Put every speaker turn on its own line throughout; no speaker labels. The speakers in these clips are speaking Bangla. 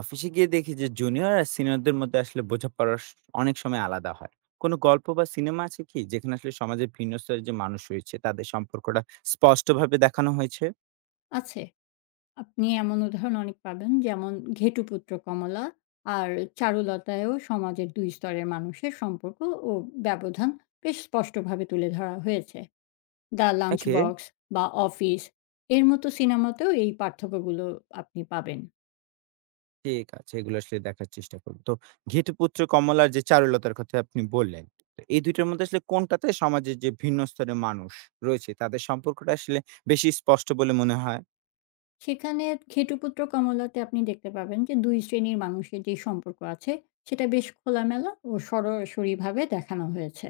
অফিসে গিয়ে দেখি যে জুনিয়র আর সিনিয়রদের মধ্যে আসলে অনেক সময় আলাদা হয়। কোনো গল্প বা সিনেমা আছে কি যেখানে আসলে সমাজের ভিন্ন স্তরের যে মানুষ রয়েছে তাদের সম্পর্কটা স্পষ্টভাবে দেখানো হয়েছে?
আছে। আপনি এমন উদাহরণ অনেক পাবেন। যেমন 'ঘেটুপুত্র কমলা' আর 'চারুলতায়ও' সমাজের ২ স্তরের মানুষের সম্পর্ক ও ব্যবধান বেশ স্পষ্টভাবে তুলে ধরা হয়েছে। 'দ্য লাঞ্চ
ওকে,
বক্স' বা 'অফিস' এর মতো সিনেমাতেও এই পার্থক্যগুলো আপনি পাবেন।
ঠিক আছে, এগুলো আসলে দেখার চেষ্টা করবো। তো ঘেটুপুত্র কমলার যে চারুলতার কথা আপনি বললেন, তো এই দুইটার মধ্যে আসলে কোনটাতে সমাজের যে ভিন্ন স্তরের মানুষ রয়েছে তাদের সম্পর্কটা আসলে বেশি স্পষ্ট বলে মনে হয়?
সেখানে ঘেটুপুত্র কমলাতে আপনি দেখতে পাবেন যে ২ শ্রেণীর মানুষের যে সম্পর্ক আছে সেটা বেশ খোলামেলা ও সরাসরিভাবে দেখানো হয়েছে।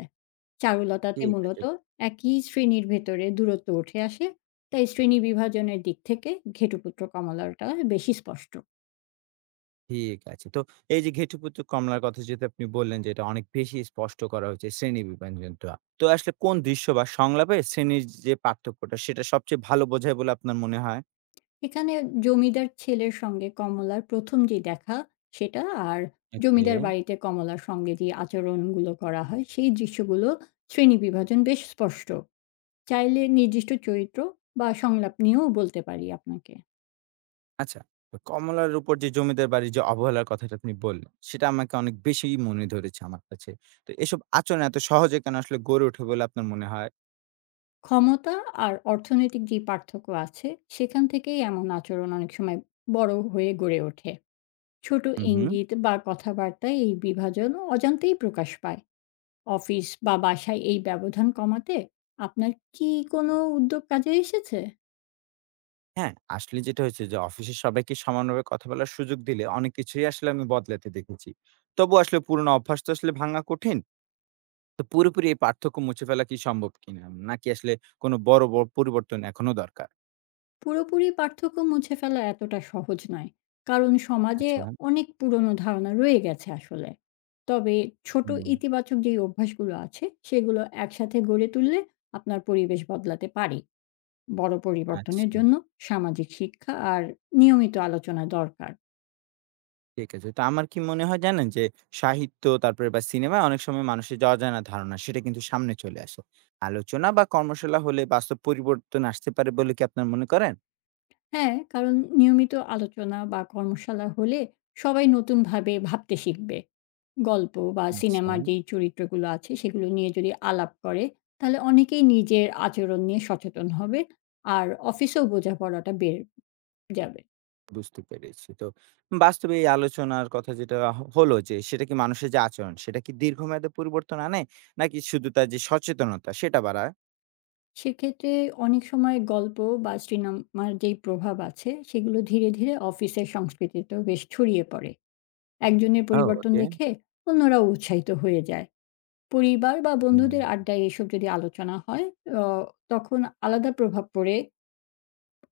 চারুলতাতে
ঠিক আছে।
মূলত একই শ্রেণীর ভেতরে দূরত্ব উঠে আসে, তাই শ্রেণী বিভাজনের দিক থেকে ঘেটুপুত্র কমলাটা বেশি স্পষ্ট।
ঠিক আছে। তো এই যে ঘেটুপুত্র কমলার কথা যেহেতু আপনি বললেন যে, এটা অনেক বেশি স্পষ্ট করা হয়েছে শ্রেণী বিভাজনটা। তো আসলে কোন দৃশ্য বা সংলাপে শ্রেণীর যে পার্থক্যটা সেটা সবচেয়ে ভালো বোঝায় বলে আপনার মনে হয়?
এখানে জমিদার ছেলের সঙ্গে কমলার ১ম যে দেখা সেটা আর
ওকে।
জমিদার বাড়িতে কমলার সঙ্গে যে আচরণগুলো করা হয় সেই দৃশ্যগুলো শ্রেণী বিভাজন বেশ স্পষ্ট। চাইলে নির্দিষ্ট চরিত্র বা সংলাপ নিয়েও বলতে পারি আপনাকে।
আচ্ছা, তো কমলার উপর যে জমিদার বাড়ির যে অবহেলার কথাটা আপনি বললেন, সেটা আমাকে অনেক বেশিই মনে ধরেছে আমার কাছে। তো এসব আচরণ এত সহজে কেন আসলে গড়ে ওঠে বলে আপনার মনে হয়?
ক্ষমতা আর অর্থনৈতিক যে পার্থক্য আছে, সেখান থেকেই এমন আচরণ অনেক সময় বড় হয়ে গড়ে ওঠে। ছোট
হুম, হুম।
ইঙ্গিত বা কথাবার্তায় এই বিভাজন অজান্তেই প্রকাশ পায়। অফিস বা বাসায় এই ব্যবধান কমাতে আপনার কি কোনো উদ্যোগ কাজে এসেছে?
হ্যাঁ, আসলে যেটা হয়েছে যে অফিসের সবাইকে সমানভাবে কথা বলার সুযোগ দিলে অনেক কিছুই আসলে আমি বদলাতে দেখেছি। তবুও আসলে পুরোনো অভ্যাস তো আসলে ভাঙা কঠিন। তো পুরোপুরি এই পার্থক্য মুছে ফেলা কি সম্ভব কিনা? নাকি আসলে কোনো বড় পরিবর্তন এখনো দরকার?
পুরোপুরি পার্থক্য মুছে ফেলা এতটা সহজ নয়। কারণ সমাজে
আচ্ছা, ভাই।
অনেক পুরনো ধারণা রয়ে গেছে আসলে। তবে ছোট
হুম,
ইতিবাচক যেই অভ্যাসগুলো আছে, সেগুলো একসাথে গড়ে তুললে আপনার পরিবেশ বদলাতে পারে। বড় পরিবর্তনের
আচ্ছা,
জন্য সামাজিক শিক্ষা আর নিয়মিত আলোচনা দরকার।
ঠিক আছে। তো আমার কি মনে হয় জানেন যে সাহিত্য তারপরে বা সিনেমায় অনেক সময় মানুষের যে অজানা ধারণা সেটা কিন্তু সামনে চলে আসে। আলোচনা বা কর্মশালা হলে বাস্তব পরিবর্তন আসতে পারে বলে কি আপনার মনে করেন?
হ্যাঁ, কারণ নিয়মিত আলোচনা বা কর্মশালা হলে সবাই নতুনভাবে ভাবতে শিখবে। গল্প বা
আচ্ছা।
সিনেমার যেই চরিত্রগুলো আছে সেগুলো নিয়ে যদি আলাপ করে তাহলে অনেকেই নিজের আচরণ নিয়ে সচেতন হবে আর অফিসেও বোঝাপড়াটা বেড়ে যাবে।
বুঝতে পেরেছি। তো বাস্তবে এই আলোচনার কথা যেটা হলো যে সেটা কি মানুষের যে আচরণ সেটা কি দীর্ঘমেয়াদে পরিবর্তন আনে? নাকি শুধু তার যে সচেতনতা সেটা বাড়ায়?
সেক্ষেত্রে অনেক সময় গল্প বা সিনেমার যেই প্রভাব আছে সেগুলো ধীরে ধীরে অফিসের সংস্কৃতিতেও বেশ ছড়িয়ে পড়ে, একজনের
ও
পরিবর্তন
ওকে।
দেখে অন্যরাও উৎসাহিত হয়ে যায়। পরিবার বা
হুম।
বন্ধুদের আড্ডায় এসব যদি আলোচনা হয় আহ, তখন আলাদা প্রভাব পড়ে,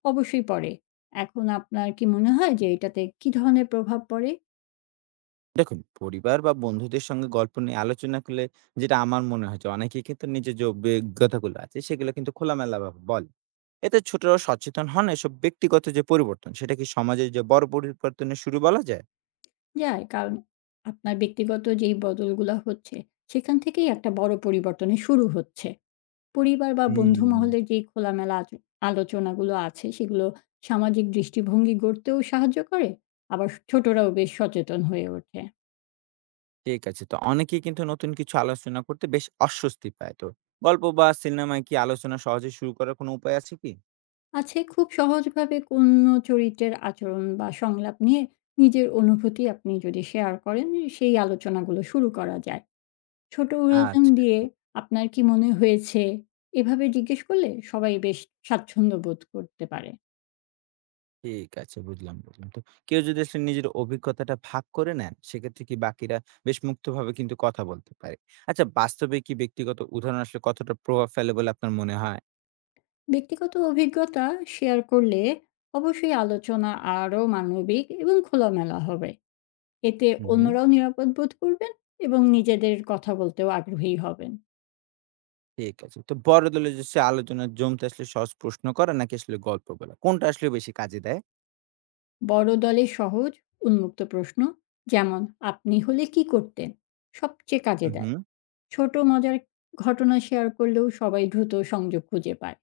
অবশ্যই পড়ে। এখন আপনার কি মনে হয় যে এটাতে কি ধরনের প্রভাব পড়ে?
দেখুন পরিবার বা বন্ধুদের সঙ্গে গল্প নিয়ে আলোচনা করলে যেটা আমার মনে হয় যে অনেকেই কিন্তু নিজের যে অভিজ্ঞতাগুলো আছে সেগুলো কিন্তু খোলামেলাভাবে বলে। এতে ছোটরাও সচেতন হন, এসব ব্যক্তিগত যে পরিবর্তন সেটা কি সমাজের যে বড় পরিবর্তনের শুরু বলা যায়?
যায়। কারণ আপনার ব্যক্তিগত যেই বদলগুলা হচ্ছে, সেখান থেকেই একটা বড় পরিবর্তনের শুরু হচ্ছে। পরিবার বা বন্ধু
হুম।
মহলের যেই খোলামেলা আলোচনাগুলো আছে, সেগুলো সামাজিক দৃষ্টিভঙ্গি গড়তেও সাহায্য করে, আবার ছোটরাও বেশ সচেতন হয়ে ওঠে।
ঠিক আছে। তো অনেকেই কিন্তু নতুন কিছু আলোচনা করতে বেশ অস্বস্তি পায়। তো গল্প বা সিনেমায় কি আলোচনা সহজে শুরু করার কোনো উপায় আছে কি?
আছে। খুব সহজভাবে কোনো চরিত্রের আচরণ বা সংলাপ নিয়ে নিজের অনুভূতি আপনি যদি শেয়ার করেন, সেই আলোচনাগুলো শুরু করা যায়। ছোট উদাহরণ
আচ্ছা,
দিয়ে "আপনার কি মনে হয়েছে?" এভাবে জিজ্ঞেস করলে সবাই বেশ স্বাচ্ছন্দ্য বোধ করতে পারে।
ঠিক আছে। বুঝলাম, বুঝলাম। তো কেউ যদি আসলে নিজের অভিজ্ঞতাটা ভাগ করে নেন, সেক্ষেত্রে কি বাকিরা বেশ মুক্তভাবে কিন্তু কথা বলতে পারে। আচ্ছা, বাস্তবে কি ব্যক্তিগত উদাহরণ আসলে কতটা প্রভাব ফেলে বলে আপনার মনে হয়?
ব্যক্তিগত অভিজ্ঞতা শেয়ার করলে অবশ্যই আলোচনা আরও মানবিক এবং খোলামেলা হবে। এতে
হুম, হুম।
অন্যরাও নিরাপদ বোধ করবেন এবং নিজেদের কথা বলতেও আগ্রহী হবেন।
ঠিক আছে। তো বড় দলে যে সে আলোচনা জমতে আসলে সহজ প্রশ্ন করা নাকি আসলে গল্প বলা, কোনটা আসলে বেশি কাজে দেয়?
বড় দলে সহজ, উন্মুক্ত প্রশ্ন যেমন "আপনি হলে কি করতেন?" সবচেয়ে কাজে
হুম,
দেয়।
হুম।
ছোট মজার ঘটনা শেয়ার করলেও সবাই দ্রুত সংযোগ খুঁজে পায়।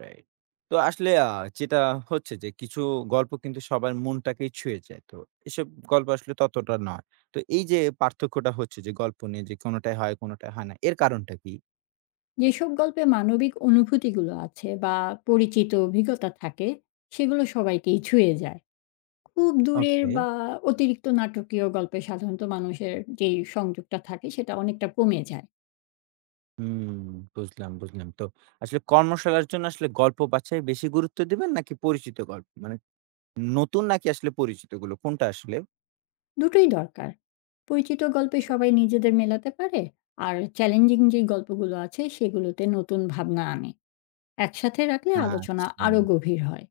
রাইট। তো আসলে আ যেটা হচ্ছে যে কিছু গল্প কিন্তু সবার মনটাকেই ছুঁয়ে যায়। তো এসব গল্প আসলে ততটা নয়। তো এই যে পার্থক্যটা হচ্ছে যে গল্প নিয়ে যে কোনটায় হয়, কোনটায় হয় না। এর কারণটা কি?
যেসব গল্পে মানবিক অনুভূতিগুলো আছে বা পরিচিত অভিজ্ঞতা থাকে সেগুলো সবাইকেই ছুঁয়ে যায়। খুব দূরের
ওকে।
বা অতিরিক্ত নাটকীয় গল্পে সাধারণত মানুষের যে সংযোগটা থাকে সেটা অনেকটা কমে যায়।
হুম, বুঝলাম, বুঝলাম। তো আসলে কর্মশালার জন্য আসলে গল্প বাছাই বেশি গুরুত্ব দিবেন নাকি পরিচিত গল্প? মানে নতুন নাকি আসলে পরিচিতগুলো কোনটা আসলে?
দুটোই দরকার। পরিচিত গল্পে সবাই নিজেদের মেলাতে পারে, আর চ্যালেঞ্জিং যে গল্পগুলো আছে সেগুলোতে নতুন ভাবনা আনে। একসাথে রাখলে আলোচনা
আচ্ছা।
আরো গভীর হয়।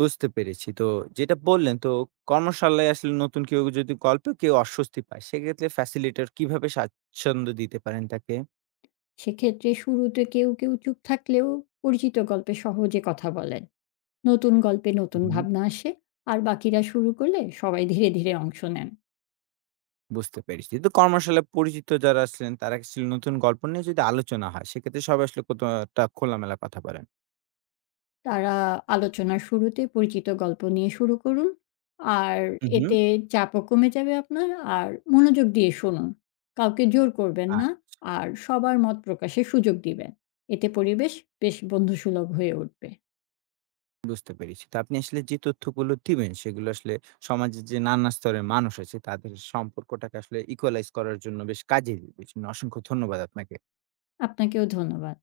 বুঝতে পেরেছি। তো যেটা বললেন, তো কর্মশালায় আসলে নতুন কেউ যদি গল্পে কেউ অস্বস্তি পায়, সেক্ষেত্রে ফ্যাসিলিটেটর কিভাবে স্বাচ্ছন্দ্য দিতে পারেন তাকে?
সেক্ষেত্রে শুরুতে কেউ কেউ চুপ থাকলেও পরিচিত গল্পে সহজে কথা বলেন, নতুন গল্পে নতুন
হুম।
ভাবনা আসে, আর বাকিরা শুরু করলে সবাই ধীরে ধীরে অংশ নেন।
বুঝতে পেরেছি। তো কর্মশালায় পরিচিত যারা আসলেন তারা আসলে নতুন গল্প নিয়ে যদি আলোচনা হয়, সেক্ষেত্রে সবাই আসলে কতটা খোলামেলা কথা বলেন?
তারা আলোচনার শুরুতে পরিচিত গল্প নিয়ে শুরু করুন, আর
হু, হুম।
এতে চাপও কমে যাবে আপনার। আর মনোযোগ দিয়ে শুনুন, কাউকে জোর করবেন না,
আচ্ছা,
আর সবার মত প্রকাশের সুযোগ দিবেন। এতে পরিবেশ বেশ বন্ধুসুলভ হয়ে উঠবে।
বুঝতে পেরেছি। তো আপনি আসলে যে তথ্যগুলো দিবেন সেগুলো আসলে সমাজের যে নানা স্তরের মানুষ আছে তাদের সম্পর্কটাকে আসলে ইকুয়ালাইজ করার জন্য বেশ কাজে দিবে। এজন্য অসংখ্য ধন্যবাদ আপনাকে।
আপনাকেও ধন্যবাদ।